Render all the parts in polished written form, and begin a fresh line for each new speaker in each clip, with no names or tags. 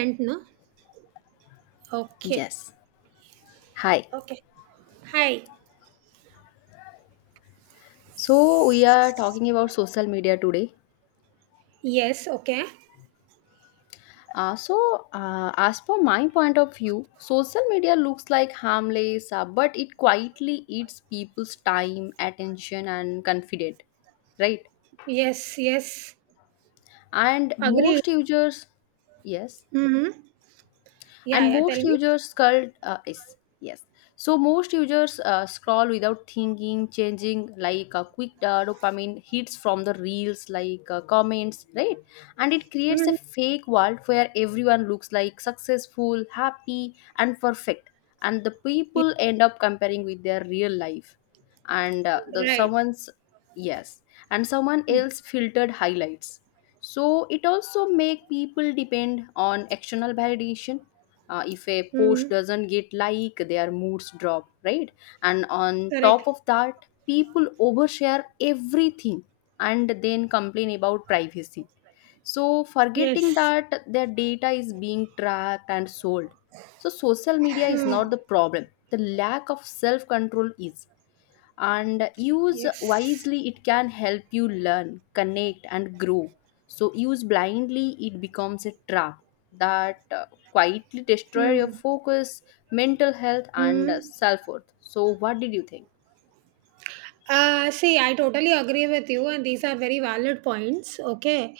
And no? Okay.
Yes. Hi.
Okay. Hi.
So we are talking about social media today.
Yes. Okay.
As per my point of view, social media looks like harmless, but it quietly eats people's time, attention, and confidence, right?
Yes. Yes.
And
Agree.
most users, yes.
Mm-hmm. Yeah.
and
Yeah. Tell
most
me.
users scroll yes yes so most users scroll without thinking, changing like a quick dopamine hits from the reels like comments, right? And it creates
Mm-hmm.
a fake world where everyone looks like successful, happy, and perfect, and the
Yeah,
people end up comparing with their real life. and uh, the
right.
someone's yes and someone else filtered highlights. So it also make people depend on external validation. If a post
Mm-hmm.
doesn't get like, their moods drop, right? And on top
Correct.
of that, people overshare everything and then complain about privacy, so forgetting
Yes.
that their data is being tracked and sold. So social media is
Mm.
not the problem, the lack of self control is. And use
Yes.
wisely, it can help you learn, connect, and grow. So use blindly, it becomes a trap that quietly destroy your
Mm.
focus, mental health, and
Mm.
self-worth. So what did you think?
See, I totally agree with you, and these are very valid points. Okay,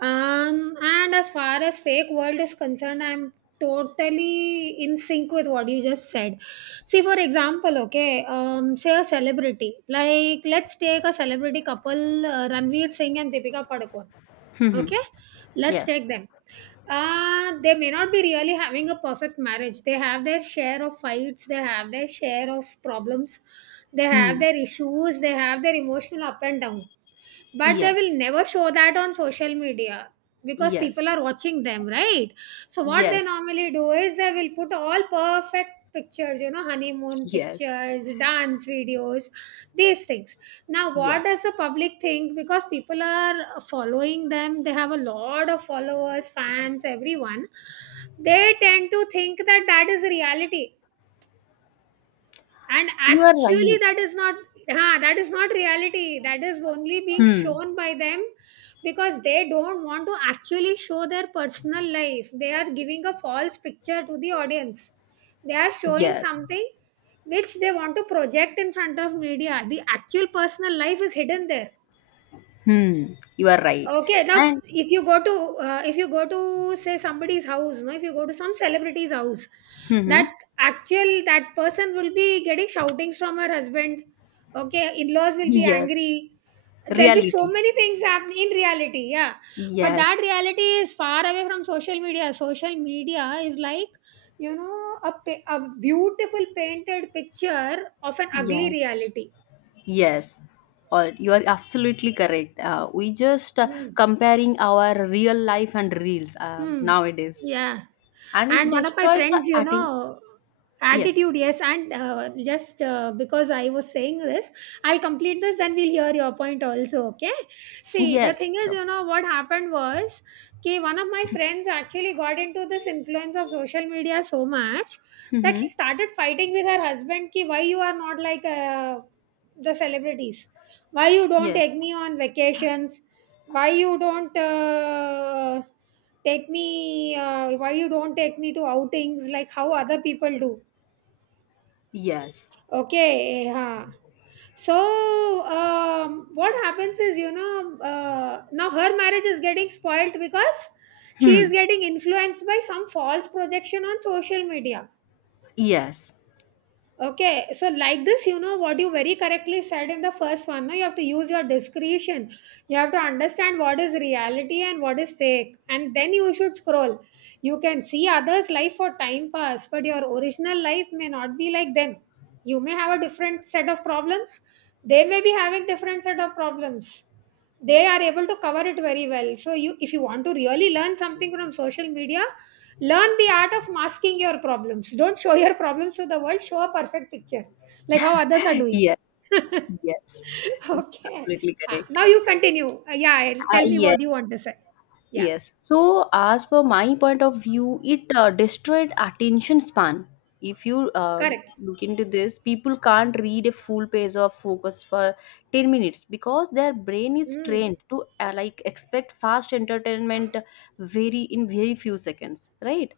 and as far as fake world is concerned, I'm totally in sync with what you just said. See, for example, okay, say a celebrity, like let's take a celebrity couple, Ranveer Singh and Deepika Padukone.
Hmm.
Okay, let's
Yes.
take them. They may not be really having a perfect marriage. They have their share of fights, they have their share of problems, they have
Hmm.
their issues, they have their emotional up and down, but they
Yes.
will never show that on social media because
Yes.
people are watching them, right? So what they
Yes.
normally do is they will put all perfect pictures, you know, honeymoon
Yes.
pictures, dance videos, these things. Now what
Yes,
does the public think? Because people are following them, they have a lot of followers, fans, everyone, they tend to think that that is reality, and
you are
actually
right.
that is not. Huh, that is not reality, that is only being
Hmm.
shown by them, because they don't want to actually show their personal life. They are giving a false picture to the audience, they are showing
Yes.
something which they want to project in front of media. The actual personal life is hidden there.
Hmm, you are right.
Okay, now
And
if you go to if you go to say somebody's house, no, if you go to some celebrity's house,
hmm,
that actual that person will be getting shoutings from her husband. Okay, in-laws will be
yes.
angry. There'll be so
Reality.
many things happen in reality, yeah. But
Yes.
that reality is far away from social media. Social media is like, you know, a beautiful painted picture of an ugly
Yes.
reality.
Yes, or you are absolutely correct. We just
Hmm.
comparing our real life and reels
Hmm.
nowadays,
Yeah.
and it
And one of my
destroys the
friends, you
atten-
know,
Yes,
attitude, yes. And just because I was saying this, I'll complete this, then we'll hear your point also, okay? See, the
yes,
thing is,
sure.
you know, what happened was, okay, one of my friends actually got into this influence of social media so much that she
Mm-hmm.
started fighting with her husband, ki, why you are not like the celebrities? Why you don't take
Yes,
me on vacations? Why you don't. Take me, why you don't take me to outings like how other people do,
yes,
okay, huh. So what happens is, you know, now her marriage is getting spoiled because she is
hmm.
getting influenced by some false projection on social media.
Yes,
Okay, so like this, you know what you very correctly said in the first one. No, you have to use your discretion. You have to understand what is reality and what is fake, and then you should scroll. You can see others' life for time pass, but your original life may not be like them. You may have a different set of problems. They may be having different set of problems. They are able to cover it very well. So you, if you want to really learn something from social media, learn the art of masking your problems. Don't show your problems to the world, show a perfect picture. Like how others are doing.
yes, yes.
okay.
Absolutely
Ah,
correct.
now you continue. Tell me
Yes.
what you want to say. Yeah.
Yes. So, as per my point of view, it destroyed attention span. If you
Correct.
Look into this, people can't read a full page of focus for 10 minutes because their brain is
Mm,
trained to like expect fast entertainment very in very few seconds, right?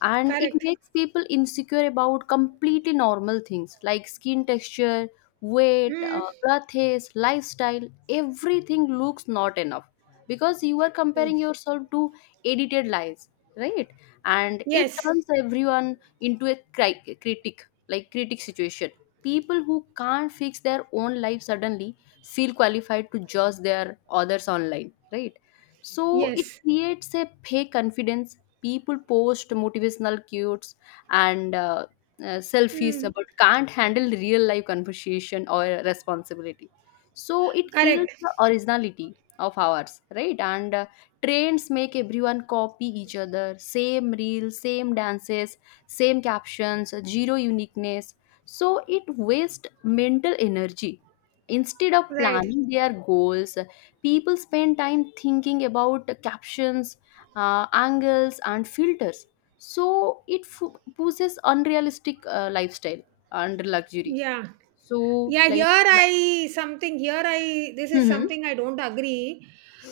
And it
correct.
makes people insecure about completely normal things like skin texture, weight,
Mm.
birth haze, lifestyle, everything looks not enough because you are comparing yourself to edited lies, right? And it
Yes.
turns everyone into a critic, like critic situation. People who can't fix their own life suddenly feel qualified to judge their others online, right? So it
Yes.
creates a fake confidence. People post motivational quotes and selfies
Mm.
but can't handle real life conversation or responsibility. So it kills
Correct.
the originality of ours, right? And trends make everyone copy each other, same reels, same dances, same captions, zero uniqueness. So it wastes mental energy instead of
Right.
planning their goals. People spend time thinking about captions, angles, and filters. So it pushes unrealistic lifestyle and luxury.
Yeah.
So
Yeah, here
like,
I something here I This is
mm-hmm,
something I don't agree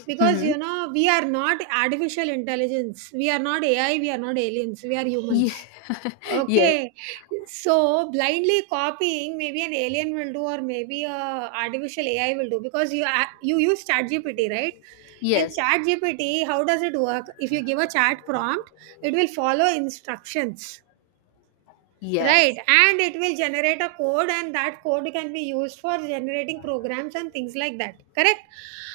because
mm-hmm.
you know we are not artificial intelligence. We are not AI, we are not aliens, we are
Ye-
humans.
yes,
Okay. So blindly copying, maybe an alien will do, or maybe a artificial AI will do, because you use ChatGPT, right? And
yes,
ChatGPT, how does it work? If you give a chat prompt, it will follow instructions. Right,
yes,
and it will generate a code, and that code can be used for generating programs and things like that. Correct?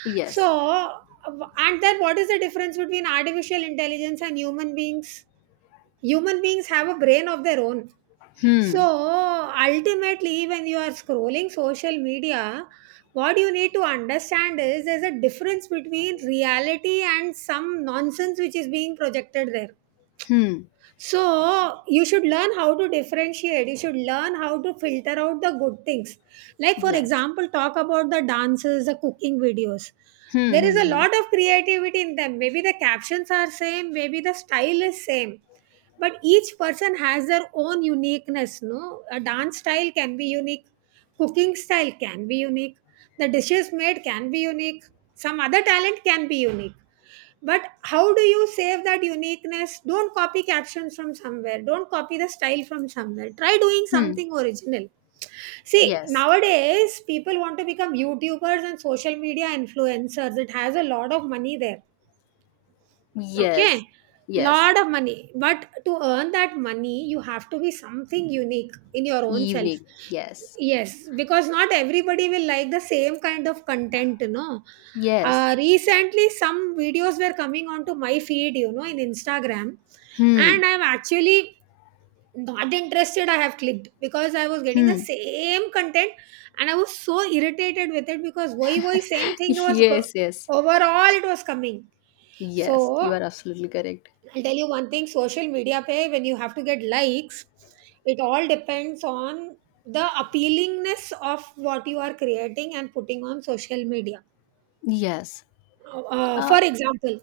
yes.
So, and then what is the difference between artificial intelligence and human beings? Human beings have a brain of their own. So,
Hmm.
ultimately, when you are scrolling social media, what you need to understand is there's a difference between reality and some nonsense which is being projected there.
Hmm.
So you should learn how to differentiate. You should learn how to filter out the good things. Like for
Yes.
example, talk about the dances, the cooking videos.
Hmm.
There is
Hmm.
a
Hmm.
lot of creativity in them. Maybe the captions are same, maybe the style is same. But each person has their own uniqueness, no? A dance style can be unique, cooking style can be unique, the dishes made can be unique, some other talent can be unique, but how do you save that uniqueness? Don't copy captions from somewhere, don't copy the style from somewhere, try doing
Hmm.
something original. See,
Yes,
nowadays people want to become youtubers and social media influencers, it has a lot of money there, okay,
yes, yes,
lot of money. But to earn that money, you have to be something unique in your own self.
evening, yes,
Yes, because not everybody will like the same kind of content, you know.
yes.
Recently some videos were coming onto my feed, you know, in instagram,
Hmm.
and I'm actually not interested. I have clicked because I was getting the
Hmm.
same content, and I was so irritated with it because why same thing was
yes, yes,
overall it was coming.
yes, you are
So
absolutely correct.
I'll tell you one thing, social media Pe, when you have to get likes, it all depends on the appealingness of what you are creating and putting on social media.
Yes. uh
For example,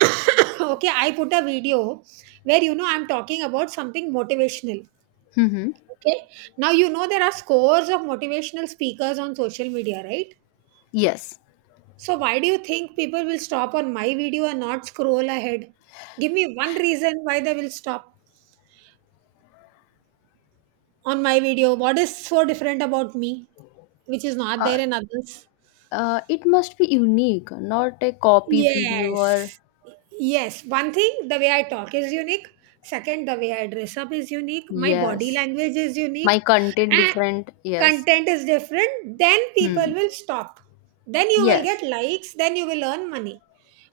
okay, I put a video where, you know, I'm talking about something motivational,
mm-hmm.
okay. Now you know there are scores of motivational speakers on social media, right?
Yes.
So why do you think people will stop on my video and not scroll ahead? Give me one reason why they will stop on my video, what is so different about me which is not
Uh,
there in others.
it must be unique, not a copy video, or
Yes. Yes. One thing, the way I talk is unique. Second, the way I dress up is unique. My body
yes.
language is unique.
My content
And
different. Yes.
content is different. Then people
Hmm.
will stop. Then you will get
Yes.
likes. Then you will earn money.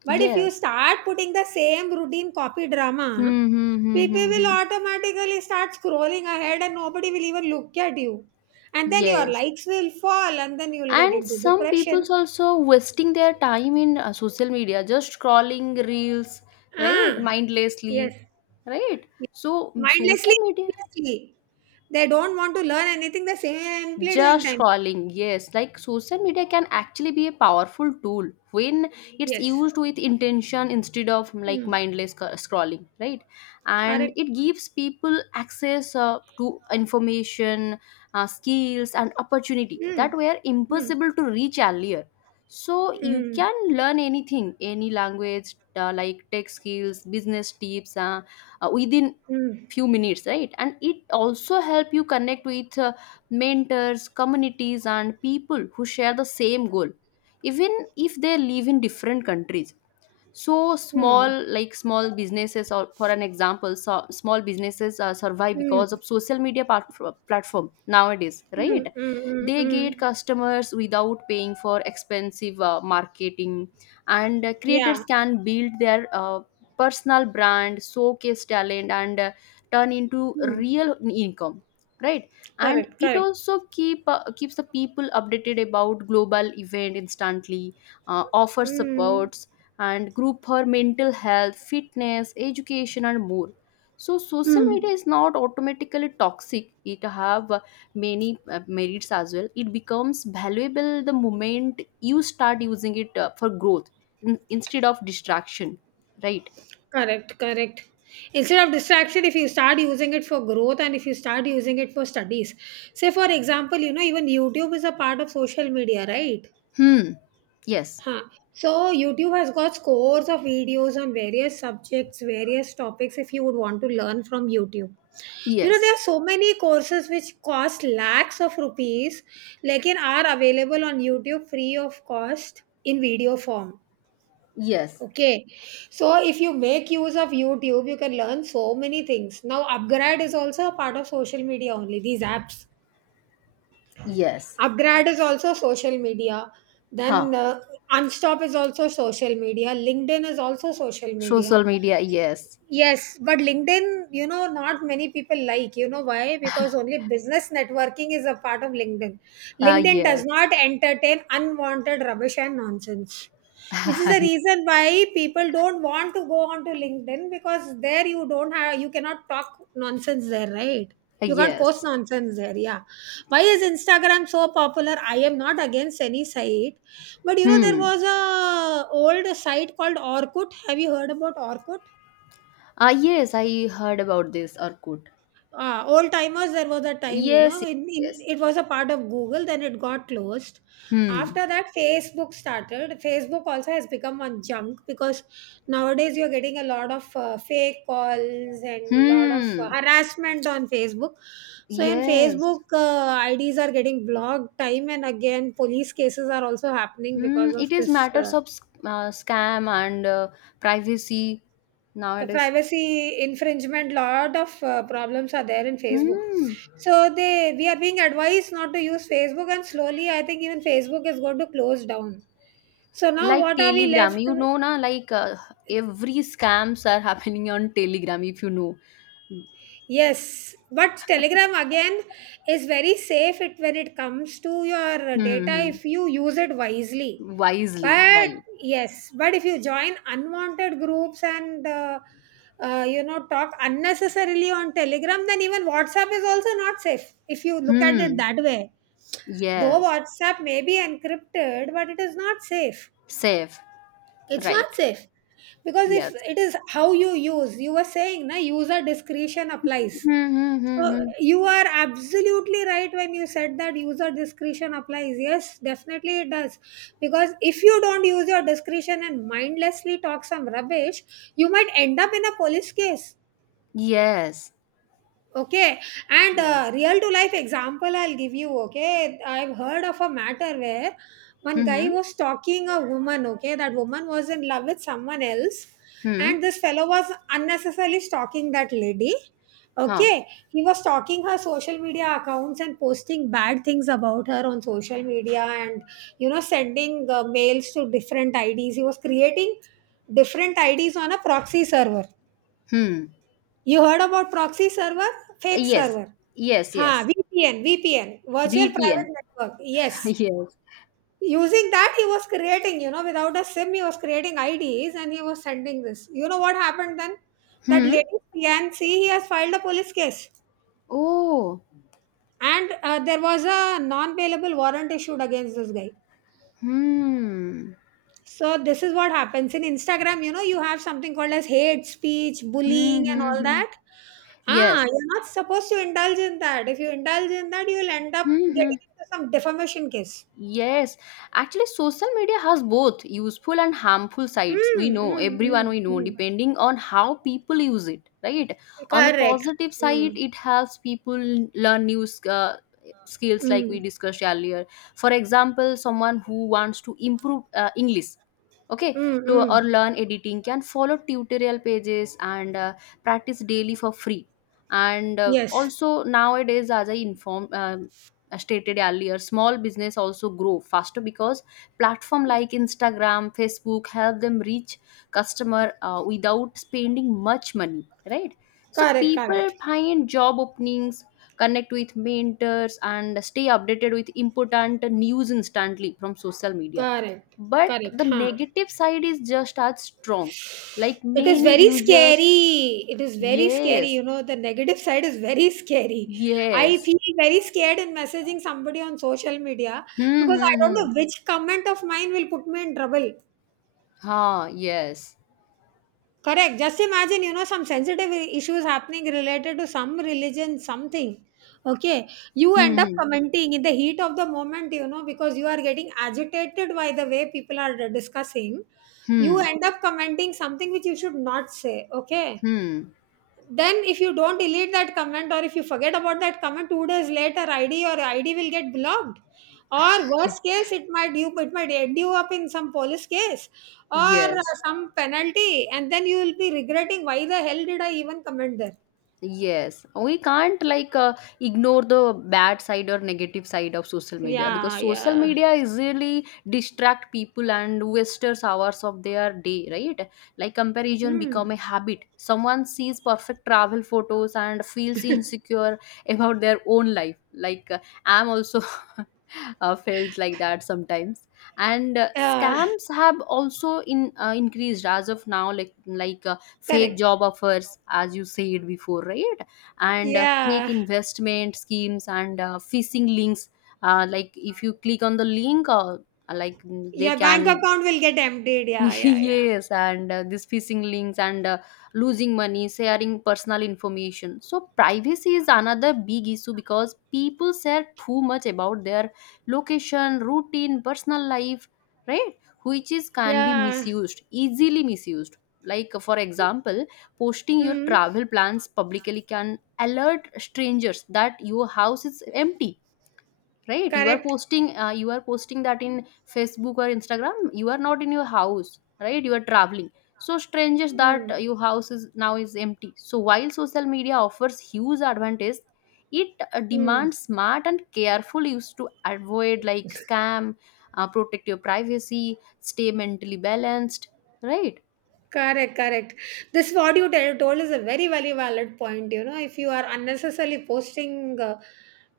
But if you
Yes.
start putting the same routine copy drama,
Hmm. Hmm. Hmm.
people
Hmm.
will
Hmm.
automatically start scrolling ahead and nobody will even look at you. And then your
Yes.
likes will fall and then you will get
And
into
some people's
depression.
also wasting their time in social media, just scrolling reels, right?
Ah, yes.
Mindlessly, right? So mm,
Mindlessly,
social media.
mindlessly. They don't want to learn anything, they're simply doing
Just
time.
scrolling, yes. Like, social media can actually be a powerful tool when it's
Yes.
used with intention instead of
Hmm.
like mindless scrolling, right? And
Correct.
it gives people access to information, skills, and opportunity
Hmm.
that were
Hmm.
impossible to reach earlier. So you
Hmm.
can learn anything, any language, like tech skills, business tips, within
Hmm.
few minutes, right? And it also help you connect with mentors, communities, and people who share the same goal, even if they live in different countries. So small,
Hmm.
like small businesses, or for an example, so small businesses survive
Hmm.
because
Hmm.
of social media platform nowadays,
Hmm.
right?
Hmm.
They
Hmm.
get customers without paying for expensive marketing. And
Yeah.
creators can build their personal brand, showcase talent, and turn into
Hmm.
real income, right? And
Correct.
it
Correct.
also keep keeps the people updated about global event instantly, offer
Hmm.
support and group for mental health, fitness, education, and more. So social
Hmm.
media is not automatically toxic. It have many merits as well. It becomes valuable the moment you start using it for growth instead of distraction. Right?
Correct. Correct. Instead of distraction, if you start using it for growth and if you start using it for studies, say for example, you know, even YouTube is a part of social media, right?
Hmm. Yes.
Huh. So YouTube has got scores of videos on various subjects, various topics, if you would want to learn from YouTube. You know,
Yes.
there are so many courses which cost lakhs of rupees, like in are available on YouTube free of cost in video form.
Yes.
Okay. So if you make use of YouTube, you can learn so many things. Now, Upgrad is also a part of social media only, these apps,
Yes.
upgrad is also social media,
Huh.
then unstop is also social media, linkedin is also social media.
Social media. Yes.
Yes, but LinkedIn, you know, not many people like. You know why? Because only business networking is a part of LinkedIn. LinkedIn does
Yes.
not entertain unwanted rubbish and nonsense, which is the reason why people don't want to go onto LinkedIn, because there you don't have, you cannot talk nonsense there, right? You can't post
yes.
nonsense there, yeah. Why is Instagram so popular? I am not against any site, but you know, there
Hmm.
was a old site called Orkut. Have you heard about Orkut?
Ah, yes, I heard about this, Orkut.
Old timers, there was a time, you know,
Yes, yes. Yes.
it was a part of google, then it got closed.
Hmm.
After that facebook started. Facebook also has become one junk, because nowadays you're getting a lot of fake calls and lot of
Hmm.
harassment on facebook. So in
Yes.
facebook, ids are getting blocked time and again, police cases are also happening
Hmm.
because of
It is
this
matters of scam and privacy
a
nowadays.
privacy infringement. Lot of problems are there in facebook,
Hmm.
so they, we are being advised not to use facebook, and slowly I think even facebook is going to close down. So now
Like
what are we
Telegram,
left
you
with?
know, na like every scams are happening on Telegram. If you know, hmm.
Yes, but Telegram again is very safe it when it comes to your data,
Hmm, hmm.
if you use it wisely.
Wisely,
But
right?
yes, but if you join unwanted groups and you know, talk unnecessarily on Telegram, then even WhatsApp is also not safe if you look at it
Hmm.
that way. Though
Yes.
WhatsApp may be encrypted, but it is not safe.
Safe,
It's not
right?
safe because if
Yes.
it is how you use, you were saying, na user discretion applies
Hmm. Hmm.
so
Hmm. Hmm.
you are absolutely right when you said that user discretion applies. Yes, definitely it does. Because if you don't use your discretion and mindlessly talk some rubbish, you might end up in a police case.
Yes.
Okay, and
Yes.
real to life example I'll give you. Okay, I've heard of a matter where one
Hmm.
guy
Hmm.
was stalking a woman. Okay, that woman was in love with someone else,
Hmm.
and this fellow was unnecessarily stalking that lady.
Huh.
Okay, he was stalking her social media accounts and posting bad things about her on social media, and you know, sending mails to different IDs. He was creating different IDs on a proxy server.
Hmm.
You heard about proxy server? Fake
Yes,
server.
yes,
Ha,
yes.
VPN, virtual private
VPN.
network. Yes.
Yes.
Using that, he was creating, you know, without a SIM, he was creating IDs and he was sending this. You know what happened then? That
Hmm.
lady, PNC, he has filed a police case.
Oh.
And there was a non bailable warrant issued against this guy.
Hmm.
So this is what happens in Instagram. You know, you have something called as hate speech,
Hmm.
bullying, and
Hmm.
all
Hmm.
that. Ah,
Yes.
you're not supposed to indulge in that. If you indulge in that, you'll end up
Hmm. Hmm.
getting into some defamation case.
Yes, actually, social media has both useful and harmful sides.
Mm,
We know,
mm,
everyone
mm,
we know,
mm.
depending on how people use it, right? On the
Correct.
positive side,
Mm,
it helps people learn new skills, like we
mm,
discussed earlier. For example, someone who wants to improve English, okay,
mm,
to or
mm.
learn editing can follow tutorial pages and practice daily for free. And
Yes.
also nowadays, as I informed, stated earlier, small business also grow faster because platform like Instagram, Facebook help them reach customer without spending much money, right? So
Correct.
people
Correct.
find job openings, connect with mentors, and stay updated with important news instantly from social media.
Correct.
But
Correct.
the
Huh.
negative side is just as strong, like
It is
many
very
users,
scary. It is very scary.
yes,
You know, the negative side is very scary. I
yes.
feel very scared in messaging somebody on social media
Hmm,
because I
hmm,
don't
hmm.
know which comment of mine will put me in trouble.
Ha, yes.
Correct. Just imagine, you know, some sensitive issues happening related to some religion, something. Okay. You
Hmm,
end up
hmm,
commenting in the heat of the moment, you know, because you are getting agitated by the way people are discussing. You
hmm.
end up commenting something which you should not say. Okay,
Hmm.
then if you don't delete that comment or if you forget about that comment two days later, id or id will get blocked, or worst case it might you it might end you up in some police case or
Yes.
some penalty, and then you will be regretting why the hell did I even comment there.
Yes. We can't like ignore the bad side or negative side of social media
Yeah,
because social
yeah.
media easily distract people and wasters hours of their day, right? Like comparison
mm.
become a habit. Someone sees perfect travel photos and feels insecure about their own life. Like I'm also felt like that sometimes. And
uh,
scams have also in increased as of now. Like like. Fake
Correct.
job offers as you said before, right? And fake
Yeah,
investment schemes and phishing links, like if you click on the link, like mm, they
your bank
can
account will get emptied, yeah, yeah, yeah,
yes. And these phishing links and losing money, sharing personal information. So, privacy is another big issue because people share too much about their location, routine, personal life, right? Which is can be
yeah.
misused, easily misused. Like, for example, posting your
mm.
travel plans publicly can alert strangers that your house is empty, right? You are
Correct.
posting you are posting that in Facebook or Instagram, you are not in your house, right? You are traveling, so strangers that
mm.
your house is now is empty. So while social media offers huge advantage, it
Mm.
demands smart and careful use to avoid like scam, protect your privacy, stay mentally balanced, right?
Correct, correct. This what you tell, told is a very, very valid point. You know, if you are unnecessarily posting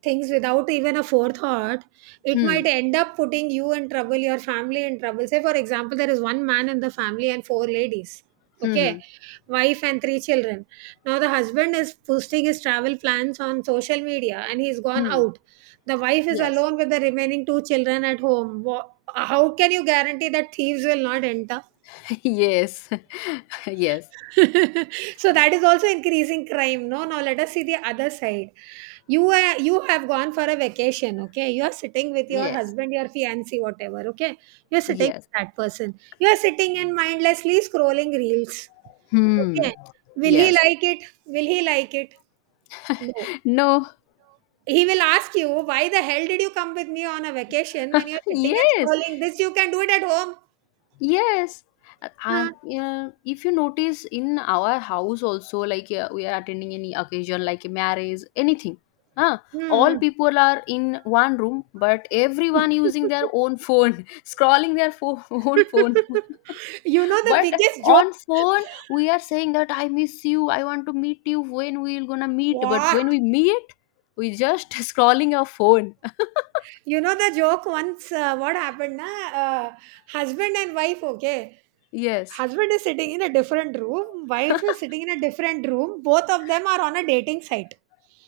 things without even a forethought, it might
Hmm,
end up putting you in trouble, your family in trouble. Say, for example, there is one man in the family and four ladies.
hmm,
Okay,
hmm,
wife and three children. Now the husband is posting his travel plans on social media and he's gone
hmm.
out. The wife is
Yes.
alone with the remaining two children at home. How can you guarantee that thieves will not enter?
yes. yes,
So that is also increasing crime. No, no, let us see the other side. You have gone for a vacation, okay? You are sitting with your
yes,
husband, your fiancé, whatever, okay? You are sitting
yes.
with that person. You are sitting and mindlessly scrolling reels.
Hmm.
Okay. Will he
Yes.
like it? Will he like it? No.
no.
He will ask you, why the hell did you come with me on a vacation when you're sitting and
yes,
scrolling this? You can do it at home.
yes.
Huh?
Yeah, if you notice in our house also, like we are attending any occasion like a marriage, anything, huh?
Hmm.
All people are in one room, but everyone using their own phone scrolling their own phone
You know the
but
biggest joke.
on phone we are saying that I miss you, I want to meet you, when we're gonna meet? But
What?
when we meet, we just scrolling our phone
You know the joke once what happened na uh, husband and wife, okay,
yes.
husband is sitting in a different room, wife is sitting in a different room, both of them are on a dating site.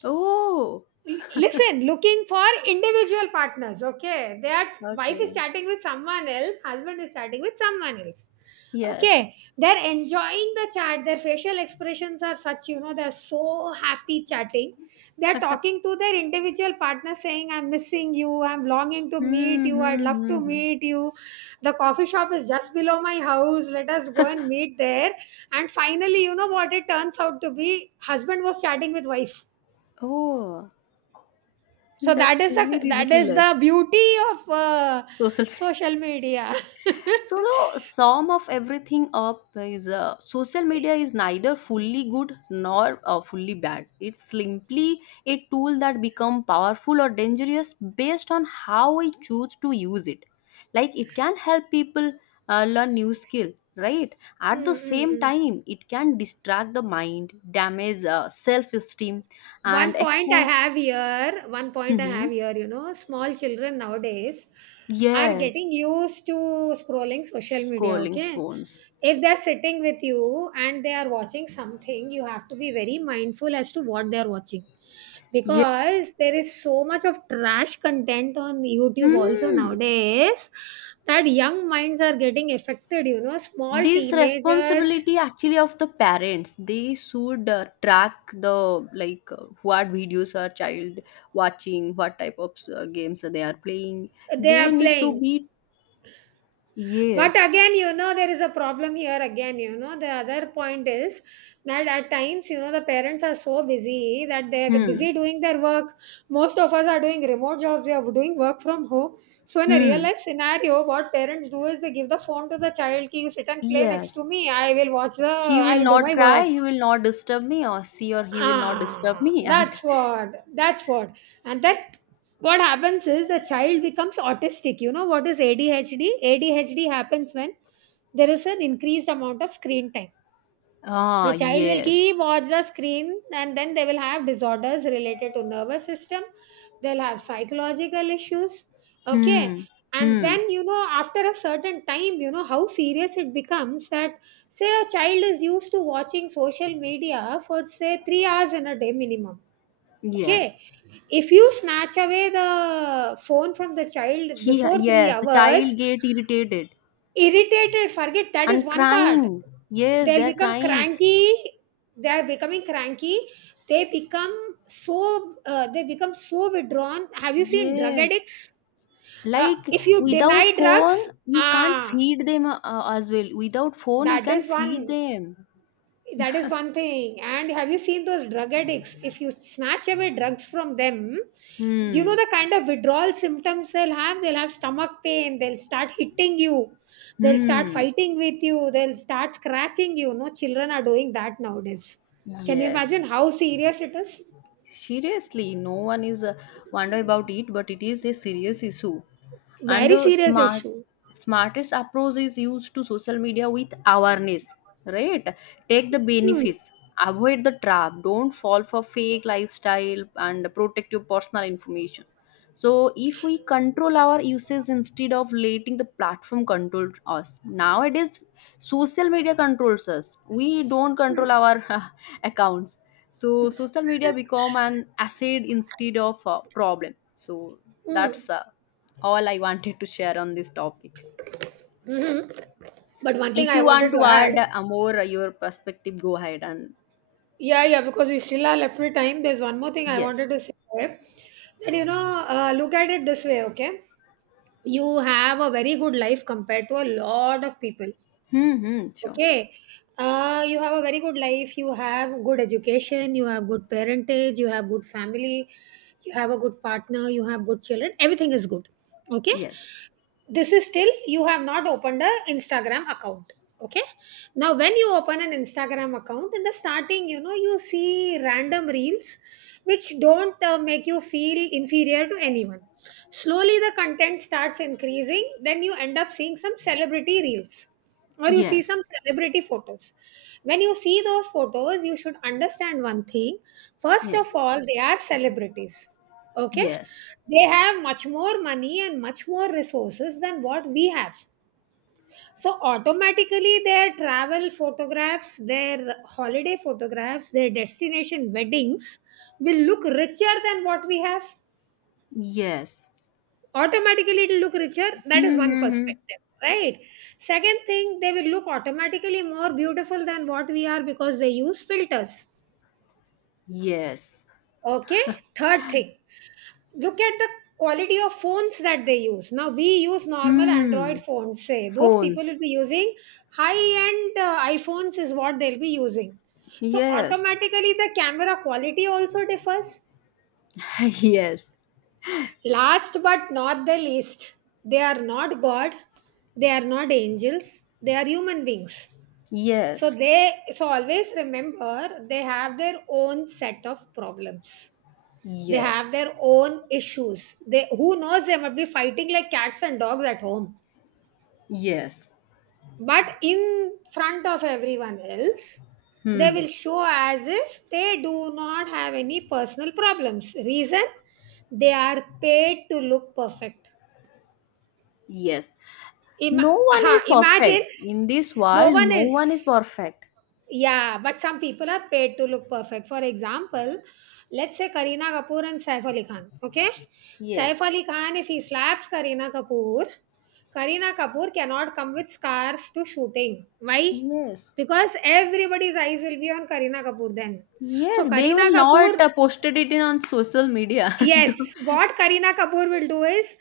Oh.
Listen, looking for individual partners, okay, they wife is
Okay.
chatting with someone else, husband is chatting with someone else.
Yes.
Okay, they're enjoying the chat. Their facial expressions are such, you know, they're so happy chatting. They're talking to their individual partner saying, I'm missing you, I'm longing to meet
Hmm,
you, I'd
hmm,
love
hmm,
to
hmm.
meet you. The coffee shop is just below my house, let us go and meet there. And finally, you know what it turns out to be? Husband was chatting with wife.
Oh,
So that
that's
is the
really
that is
ridiculous.
the beauty of
Social media.
social media.
So the sum of everything up is social media is neither fully good nor fully bad. It's simply a tool that become powerful or dangerous based on how we choose to use it. Like it can help people learn new skill, right?
mm
At the
mm
same
mm.
time, it can distract the mind, damage self esteem,
One
and
point I
expose.
have here, one point I have here, you know, small children nowadays are
Yes,
getting used to scrolling social media,
scrolling
okay?
phones.
If they're sitting with you and they are watching something, you have to be very mindful as to what they're watching
Yeah.
because there is so much of trash content on YouTube also
Mm.
nowadays that young minds are getting affected, you know, small
This responsibility
teenagers
actually of the parents. They should track the like what videos are child watching, what type of games they are playing.
they are
They need to
playing.
be,
But
yes.
again, you know, there is a problem here again, you know. The other point is that at times, you know, the parents are so busy that they're
Hmm.
busy doing their work. Most of us are doing remote jobs, we are doing work from home. So, in a real
Hmm.
life scenario, what parents do is they give the phone to the child, ki, you sit and play next
Yes.
to me. I will watch the,
He
I
will
will do
not
my work.
cry. He will not disturb me, or she or he will not disturb
Ah,
me. And
that's what. That's what. And that what happens is the child becomes autistic. You know what is ADHD? ADHD happens when there is an increased amount of screen time,
ah,
the child will
yes.
keep watch the screen and then they will have disorders related to nervous system, they'll have psychological issues, okay,
Hmm.
and
Hmm.
then you know after a certain time you know how serious it becomes that say a child is used to watching social media for say 3 hours in a day minimum, okay,
Yes.
if you snatch away the phone from the child
He,
before 3
yes, the child
hours,
get irritated
irritated, forget that is
and
one part,
crying. Yes,
they'll
they're
become
crying.
cranky, they are becoming cranky, they become so withdrawn. Have you seen drug
Yes,
addicts,
like
if you deny
without
drugs?
phone, you can't
Ah,
feed them as well. Without phone, you
that
can
is
feed
one
them.
that is one thing. And have you seen those drug addicts, if you snatch away drugs from them, do you know
Hmm.
the kind of withdrawal symptoms they'll have? They'll have stomach pain, they'll start hitting you, they'll start
Hmm.
fighting with you, they'll start scratching you. No, children are doing that nowadays. Can you imagine
Yes.
how serious it is?
Seriously, no one is wonder about it, but it is a serious issue. And
Very
the
serious
smart
issue.
smartest approach is used to social media with awareness, right? Take the
Hmm.
benefits, avoid the trap, don't fall for fake lifestyle, and protect your personal information. So if we control our uses instead of letting the platform control us nowadays, social media controls us, we don't control our accounts. So social media become an asset instead of a problem. So
Hmm.
that's all I wanted to share on this topic.
Mhm. But one thing
If
I
you want
wanted to
to
add.
add more your perspective, go ahead and
Yeah, yeah, because we still are left with time. There's one more thing I
yes.
wanted to say there. That, you know, look at it this way, okay? You have a very good life compared to a lot of people,
Hmm. Hmm, sure.
okay? You have a very good life, you have good education, you have good parentage, you have good family, you have a good partner, you have good children, everything is good, okay?
Yes.
This is still you have not opened a instagram account, okay, now when you open an instagram account in the starting you know you see random reels which don't make you feel inferior to anyone. Slowly the content starts increasing, then you end up seeing some celebrity reels or you see some
Yes.
celebrity photos. When you see those photos, you should understand one thing. First of
Yes.
all, they are celebrities. Okay?
Yes.
They have much more money and much more resources than what we have. So, automatically, their travel photographs, their holiday photographs, their destination weddings will look richer than what we have,
Yes.
automatically it'll look richer, that is
Hmm.
one
Hmm, hmm.
perspective, right? Second thing, they will look automatically more beautiful than what we are because they use filters,
Yes.
okay. Third thing, look at the quality of phones that they use. Now we use normal
Hmm.
android phones, say those people
Phones.
will be using high end iphones is what they'll be using, so
Yes.
automatically the camera quality also differs.
yes.
Last but not the least, they are not God, they are not angels, they are human beings. So
Yes.
they always remember they have their own set of problems. They have
Yes.
their own issues. They, who knows, they might be fighting like cats and dogs at home.
Yes.
But in front of everyone else, they
Hmm.
will show as if they do not have any personal problems. Reason, they are paid to look perfect.
Yes.
Ima
No one
uh
is
imagine
perfect in this
no
world.
one
No
is.
one is perfect.
Yeah, but some people are paid to look perfect. For example, let's say Kareena Kapoor and Saif Ali Khan. Okay, Saif
Yes.
Ali Khan, if he slaps Kareena Kapoor, Kareena Kapoor cannot come with scars to shooting. Why?
Yes.
Because everybody's eyes will be on Kareena Kapoor then. So
Yes, they
Kareena
will not
Kapoor,
posted it in on social media.
yes, what Kareena Kapoor will do is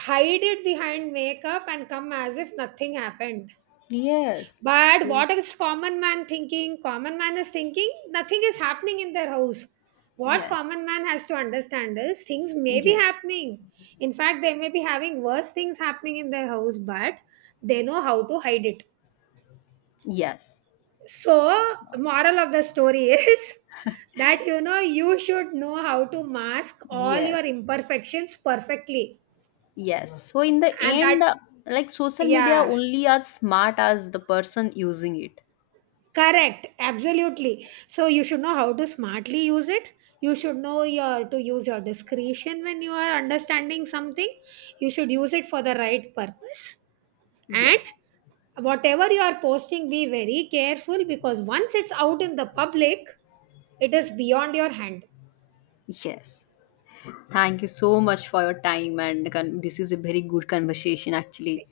hide it behind makeup and come as if nothing happened.
yes.
But
So,
what is common man thinking? Common man is thinking nothing is happening in their house. What
yes.
common man has to understand is things may be
Yes.
happening. In fact, they may be having worse things happening in their house, but they know how to hide it.
Yes.
So, moral of the story is that you know you should know how to mask all your
Yes.
imperfections perfectly.
Yes. So in the
And that,
end, like social media
yeah.
only as smart as the person using it.
Correct, absolutely. So you should know how to smartly use it. You should know your to use your discretion when you are understanding something. You should use it for the right purpose. And
Yes.
whatever you are posting, be very careful because once it's out in the public, it is beyond your hand.
Yes. Thank you so much for your time and this is a very good conversation, actually.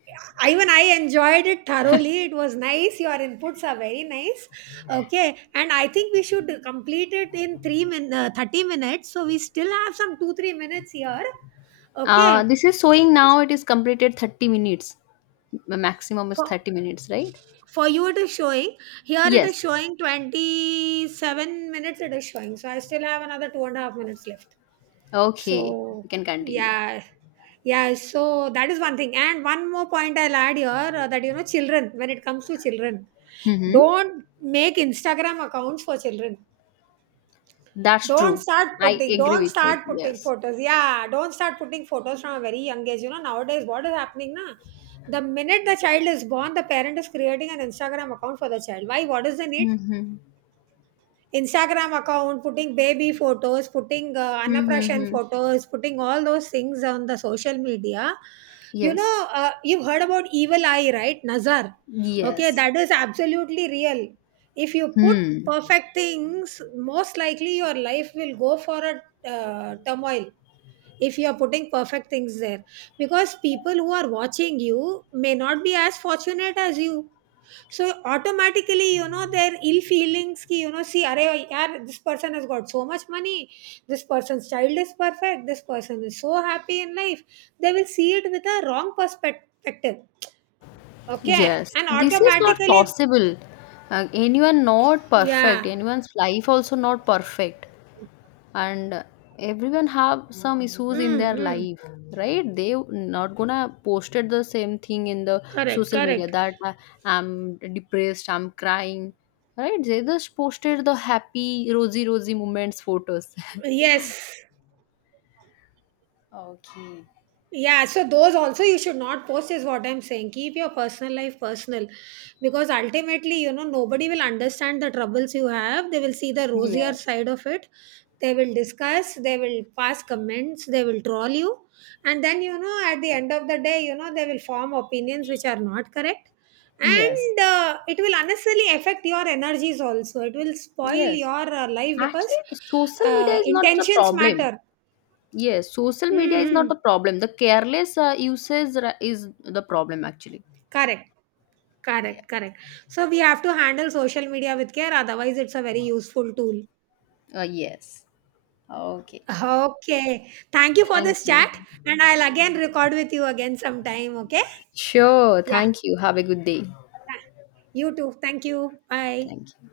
Even I enjoyed it thoroughly. It was nice. Your inputs are very nice. Okay, and I think we should complete it in 30 minutes. So we still have some 2 3 minutes here. Okay,
This is showing now it is completed 30 minutes. The maximum is
for
30 minutes, right?
for you it is showing here. It
Yes.
is showing 27 minutes. It is showing. So I still have another two and a half minutes left.
Okay.
So
We can continue.
yeah, yeah. So that is one thing. And one more point I'll add here that you know, children. When it comes to children,
Mm-hmm.
don't make Instagram accounts for children.
That's true. I agree
Don't
with it.
start putting
Yes.
photos. Yeah, don't start putting photos from a very young age. You know, nowadays what is happening now? The minute the child is born, the parent is creating an Instagram account for the child. Why? What is the need?
Mm-hmm.
Instagram account, putting baby photos, putting Annaprashan
Mm-hmm.
photos, putting all those things on the social media. You
Yes.
know, you've heard about evil eye, right? Nazar. Okay,
Yes.
that is absolutely real. If you put
Hmm.
perfect things, most likely your life will go for a turmoil if you are putting perfect things there because people who are watching you may not be as fortunate as you. So automatically, you know, their ill feelings ki, you know, see, are yaar, this person has got so much money, this person's child is perfect, this person is so happy in life. They will see it with a wrong perspective. Okay.
Yes.
And
This is not
automatically,
possible. Anyone not perfect.
yeah.
Anyone's life also not perfect. And everyone have some issues in their
Mm-mm.
life, right? They not gonna posted the same thing in the
Correct,
social media
correct.
that I'm depressed, I'm crying, right? They just posted the happy rosy rosy moments photos
Yes.
Okay.
Yeah, so those also you should not post, is what I'm saying. Keep your personal life personal because ultimately, you know, nobody will understand the troubles you have. They will see the rosier
Yes,
side of it. They will discuss, they will pass comments, they will troll you. And then, you know, at the end of the day, you know, they will form opinions which are not correct.
yes,
And it will unnecessarily affect your energies also. It will spoil
yes.
your life
Actually,
because
social media is not the
intentions
problem.
matter.
Yes, social media is not the
Mm-hmm.
problem. The careless usage is the problem, actually.
Correct.
Yeah.
Correct, correct. So we have to handle social media with care, otherwise it's a very useful tool.
Yes. Okay.
Okay. Thank you for
Thank
this
you.
chat and I'll again record with you again sometime, okay?
Sure.
Yeah.
Thank you. Have a good day.
You too. Thank you. Bye.
Thank you.